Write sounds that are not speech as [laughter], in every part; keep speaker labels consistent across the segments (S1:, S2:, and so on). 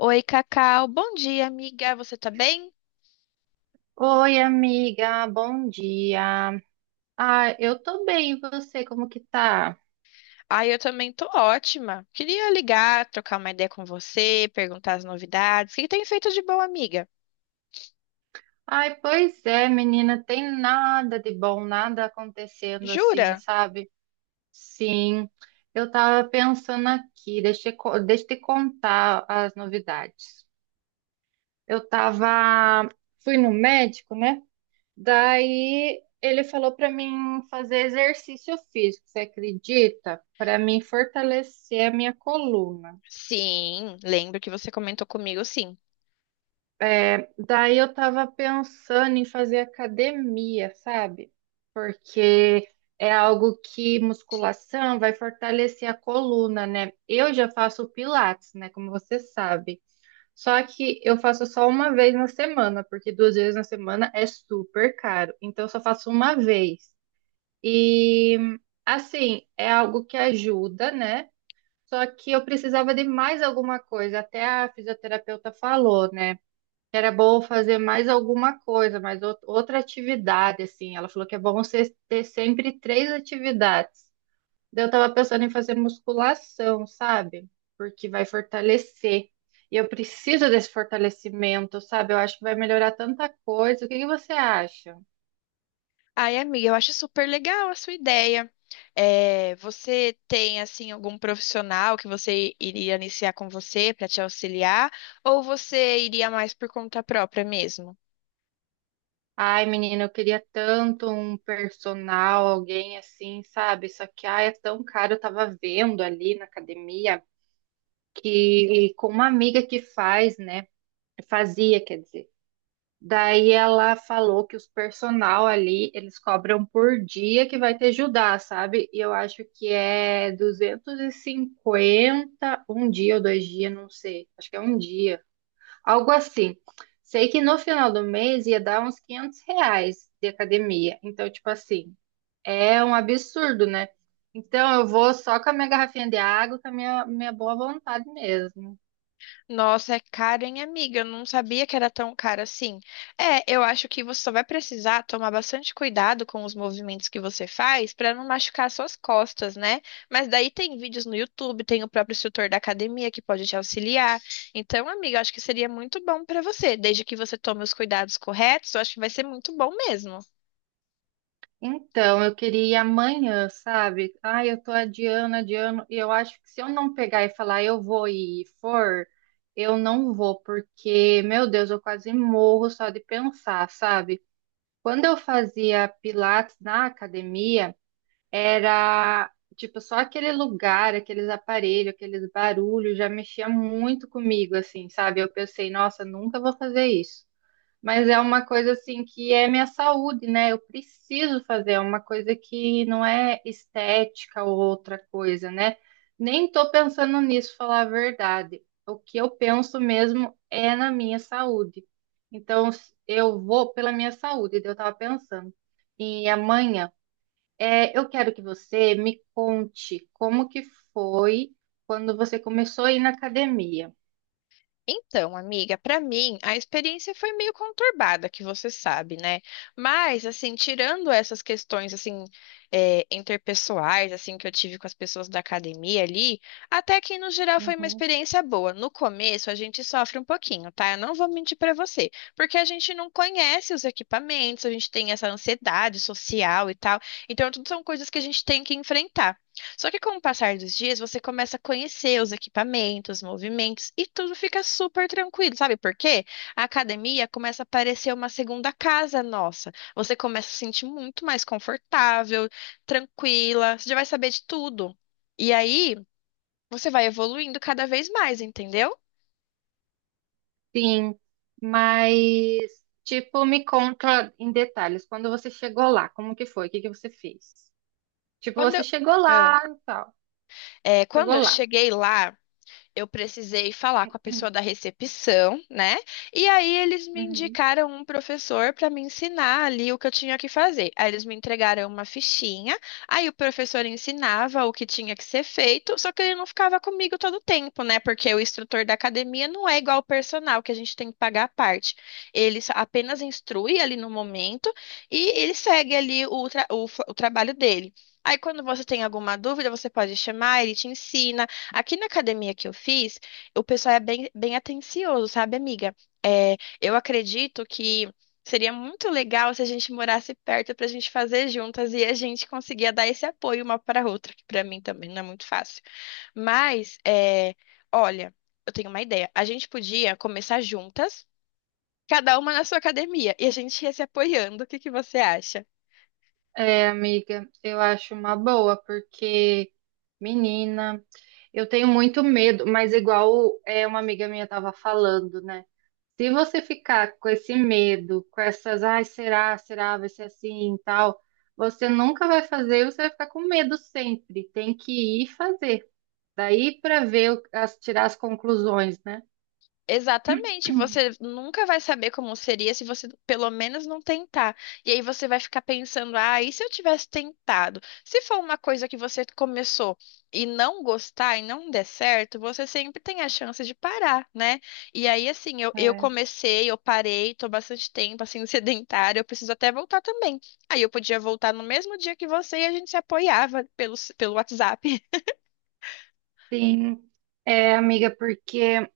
S1: Oi, Cacau. Bom dia, amiga. Você tá bem?
S2: Oi, amiga, bom dia. Eu tô bem, e você, como que tá?
S1: Ah, eu também tô ótima. Queria ligar, trocar uma ideia com você, perguntar as novidades. O que tem feito de bom, amiga?
S2: Ai, pois é, menina, tem nada de bom, nada acontecendo assim,
S1: Jura?
S2: sabe? Sim, eu tava pensando aqui, deixa eu te contar as novidades. Eu tava, fui no médico, né? Daí ele falou pra mim fazer exercício físico, você acredita? Pra mim fortalecer a minha coluna.
S1: Sim, lembro que você comentou comigo, sim.
S2: É, daí eu tava pensando em fazer academia, sabe? Porque é algo que musculação vai fortalecer a coluna, né? Eu já faço pilates, né? Como você sabe. Só que eu faço só uma vez na semana, porque duas vezes na semana é super caro. Então eu só faço uma vez. E assim, é algo que ajuda, né? Só que eu precisava de mais alguma coisa. Até a fisioterapeuta falou, né? Era bom fazer mais alguma coisa, outra atividade, assim. Ela falou que é bom você ter sempre três atividades. Daí eu tava pensando em fazer musculação, sabe? Porque vai fortalecer. E eu preciso desse fortalecimento, sabe? Eu acho que vai melhorar tanta coisa. O que que você acha?
S1: Ai, amiga, eu acho super legal a sua ideia. É, você tem, assim, algum profissional que você iria iniciar com você para te auxiliar? Ou você iria mais por conta própria mesmo?
S2: Ai, menina, eu queria tanto um personal, alguém assim, sabe? Só que, ai, é tão caro. Eu tava vendo ali na academia que com uma amiga que faz, né? Fazia, quer dizer. Daí ela falou que os personal ali, eles cobram por dia que vai ter Judá, sabe? E eu acho que é 250 um dia ou dois dias, não sei. Acho que é um dia, algo assim. Sei que no final do mês ia dar uns R$ 500 de academia. Então, tipo assim, é um absurdo, né? Então, eu vou só com a minha garrafinha de água, com a minha boa vontade mesmo.
S1: Nossa, é caro, hein, amiga? Eu não sabia que era tão caro assim. É, eu acho que você só vai precisar tomar bastante cuidado com os movimentos que você faz para não machucar suas costas, né? Mas daí tem vídeos no YouTube, tem o próprio instrutor da academia que pode te auxiliar. Então, amiga, eu acho que seria muito bom para você, desde que você tome os cuidados corretos, eu acho que vai ser muito bom mesmo.
S2: Então, eu queria ir amanhã, sabe? Ai, eu tô adiando, adiando, e eu acho que se eu não pegar e falar eu vou e for, eu não vou, porque, meu Deus, eu quase morro só de pensar, sabe? Quando eu fazia pilates na academia, era tipo só aquele lugar, aqueles aparelhos, aqueles barulhos, já mexia muito comigo, assim, sabe? Eu pensei, nossa, nunca vou fazer isso. Mas é uma coisa assim que é minha saúde, né? Eu preciso fazer, é uma coisa que não é estética ou outra coisa, né? Nem tô pensando nisso, falar a verdade. O que eu penso mesmo é na minha saúde. Então, eu vou pela minha saúde, daí eu tava pensando. E amanhã, eu quero que você me conte como que foi quando você começou a ir na academia.
S1: Então, amiga, pra mim a experiência foi meio conturbada, que você sabe, né? Mas assim, tirando essas questões assim interpessoais, assim que eu tive com as pessoas da academia ali, até que no geral foi uma
S2: Uhum.
S1: experiência boa. No começo a gente sofre um pouquinho, tá? Eu não vou mentir pra você, porque a gente não conhece os equipamentos, a gente tem essa ansiedade social e tal. Então, tudo são coisas que a gente tem que enfrentar. Só que com o passar dos dias, você começa a conhecer os equipamentos, os movimentos e tudo fica super tranquilo, sabe por quê? A academia começa a parecer uma segunda casa nossa. Você começa a se sentir muito mais confortável, tranquila, você já vai saber de tudo. E aí, você vai evoluindo cada vez mais, entendeu?
S2: Sim, mas tipo, me conta em detalhes, quando você chegou lá, como que foi? O que que você fez? Tipo,
S1: Quando
S2: você
S1: eu,
S2: chegou
S1: Ah.
S2: lá e tal.
S1: É, quando
S2: Chegou
S1: eu
S2: lá.
S1: cheguei lá, eu precisei falar com a pessoa da
S2: [clears throat]
S1: recepção, né? E aí eles me
S2: Uhum.
S1: indicaram um professor para me ensinar ali o que eu tinha que fazer. Aí eles me entregaram uma fichinha, aí o professor ensinava o que tinha que ser feito, só que ele não ficava comigo todo o tempo, né? Porque o instrutor da academia não é igual ao personal, que a gente tem que pagar a parte. Apenas instrui ali no momento e ele segue ali o trabalho dele. Aí, quando você tem alguma dúvida, você pode chamar, ele te ensina. Aqui na academia que eu fiz, o pessoal é bem atencioso, sabe, amiga? Eu acredito que seria muito legal se a gente morasse perto pra gente fazer juntas e a gente conseguia dar esse apoio uma para a outra, que pra mim também não é muito fácil. Mas, é, olha, eu tenho uma ideia. A gente podia começar juntas, cada uma na sua academia, e a gente ia se apoiando. O que que você acha?
S2: É, amiga, eu acho uma boa, porque, menina, eu tenho muito medo, mas igual é uma amiga minha estava falando, né? Se você ficar com esse medo, com essas, ai, será, vai ser assim e tal, você nunca vai fazer, você vai ficar com medo sempre. Tem que ir fazer. Daí para ver, tirar as conclusões, né?
S1: Exatamente, você nunca vai saber como seria se você pelo menos não tentar. E aí você vai ficar pensando, ah, e se eu tivesse tentado? Se for uma coisa que você começou e não gostar e não der certo, você sempre tem a chance de parar, né? E aí, assim, eu comecei, eu parei, tô bastante tempo, assim, [laughs] sedentária, eu preciso até voltar também. Aí eu podia voltar no mesmo dia que você e a gente se apoiava pelo WhatsApp.
S2: Sim, é, amiga, porque,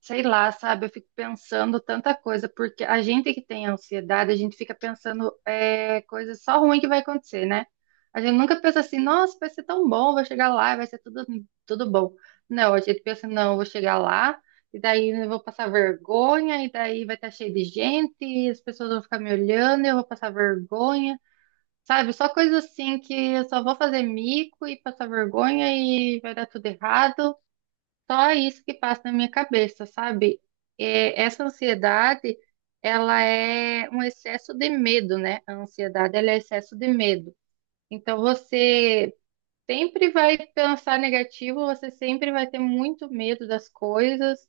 S2: sei lá, sabe, eu fico pensando tanta coisa, porque a gente que tem ansiedade, a gente fica pensando coisas só ruim que vai acontecer, né? A gente nunca pensa assim, nossa, vai ser tão bom, vou chegar lá, e vai ser tudo, tudo bom. Não, a gente pensa, não, eu vou chegar lá, e daí eu vou passar vergonha, e daí vai estar cheio de gente, e as pessoas vão ficar me olhando, e eu vou passar vergonha. Sabe, só coisa assim que eu só vou fazer mico e passar vergonha e vai dar tudo errado. Só isso que passa na minha cabeça, sabe? É, essa ansiedade, ela é um excesso de medo, né? A ansiedade, ela é excesso de medo. Então, você sempre vai pensar negativo, você sempre vai ter muito medo das coisas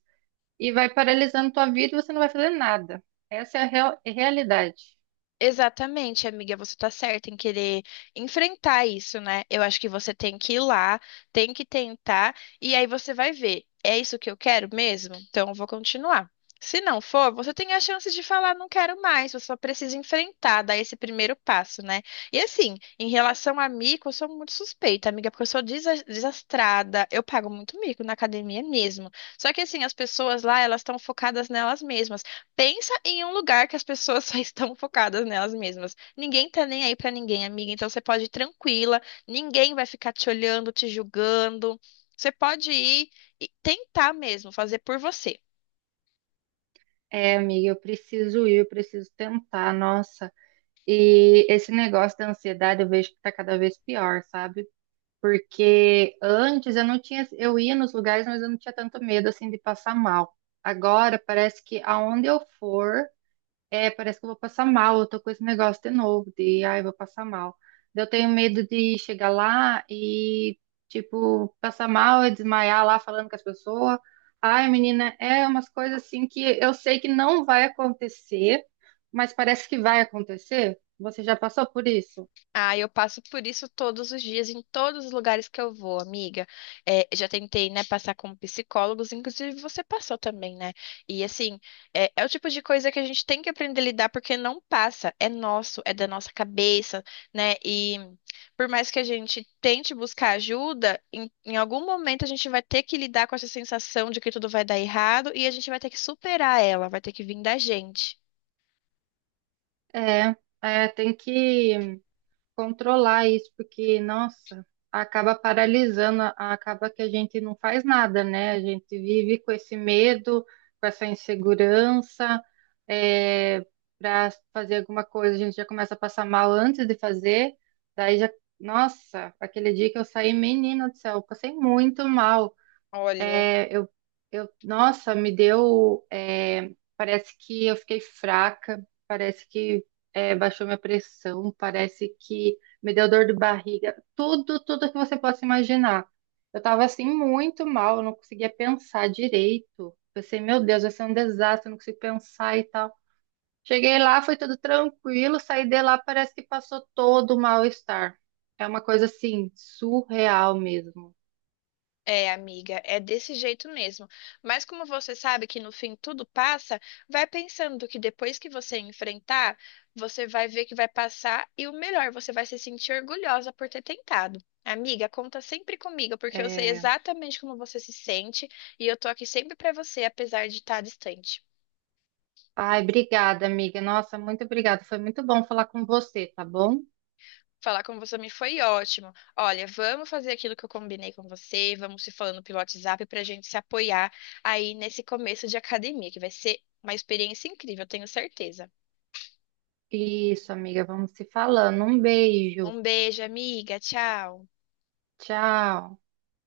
S2: e vai paralisando tua vida e você não vai fazer nada. Essa é é a realidade.
S1: Exatamente, amiga, você tá certa em querer enfrentar isso, né? Eu acho que você tem que ir lá, tem que tentar, e aí você vai ver, é isso que eu quero mesmo? Então eu vou continuar. Se não for, você tem a chance de falar, não quero mais, você só precisa enfrentar, dar esse primeiro passo, né? E assim, em relação a mico, eu sou muito suspeita, amiga, porque eu sou desastrada, eu pago muito mico na academia mesmo. Só que assim, as pessoas lá, elas estão focadas nelas mesmas. Pensa em um lugar que as pessoas [laughs] só estão focadas nelas mesmas. Ninguém tá nem aí pra ninguém, amiga. Então você pode ir tranquila, ninguém vai ficar te olhando, te julgando. Você pode ir e tentar mesmo fazer por você.
S2: É, amiga, eu preciso ir, eu preciso tentar, nossa. E esse negócio da ansiedade eu vejo que tá cada vez pior, sabe? Porque antes eu não tinha, eu ia nos lugares, mas eu não tinha tanto medo assim de passar mal. Agora parece que aonde eu for, parece que eu vou passar mal. Eu tô com esse negócio de novo, de ai, vou passar mal. Eu tenho medo de chegar lá e tipo passar mal e desmaiar lá falando com as pessoas. Ai, menina, é umas coisas assim que eu sei que não vai acontecer, mas parece que vai acontecer. Você já passou por isso?
S1: Ah, eu passo por isso todos os dias, em todos os lugares que eu vou, amiga. É, já tentei, né, passar com psicólogos, inclusive você passou também, né? E assim, é o tipo de coisa que a gente tem que aprender a lidar, porque não passa, é nosso, é da nossa cabeça, né? E por mais que a gente tente buscar ajuda, em algum momento a gente vai ter que lidar com essa sensação de que tudo vai dar errado e a gente vai ter que superar ela, vai ter que vir da gente.
S2: É, é, tem que controlar isso, porque, nossa, acaba paralisando, acaba que a gente não faz nada, né? A gente vive com esse medo, com essa insegurança, para fazer alguma coisa, a gente já começa a passar mal antes de fazer, daí já, nossa, aquele dia que eu saí, menina do céu, eu passei muito mal.
S1: Olha.
S2: É, eu, eu, nossa, parece que eu fiquei fraca, parece que baixou minha pressão, parece que me deu dor de barriga, tudo, tudo que você possa imaginar. Eu tava assim muito mal, eu não conseguia pensar direito. Pensei, meu Deus, vai ser um desastre, eu não consigo pensar e tal. Cheguei lá, foi tudo tranquilo, saí de lá, parece que passou todo o mal-estar. É uma coisa assim, surreal mesmo.
S1: É, amiga, é desse jeito mesmo. Mas como você sabe que no fim tudo passa, vai pensando que depois que você enfrentar, você vai ver que vai passar e o melhor, você vai se sentir orgulhosa por ter tentado. Amiga, conta sempre comigo, porque eu sei
S2: É,
S1: exatamente como você se sente e eu tô aqui sempre pra você, apesar de estar distante.
S2: Ai, obrigada, amiga. Nossa, muito obrigada. Foi muito bom falar com você, tá bom?
S1: Falar com você me foi ótimo. Olha, vamos fazer aquilo que eu combinei com você, vamos se falando pelo WhatsApp para a gente se apoiar aí nesse começo de academia, que vai ser uma experiência incrível, eu tenho certeza.
S2: Isso, amiga. Vamos se falando. Um beijo.
S1: Um beijo, amiga. Tchau.
S2: Tchau.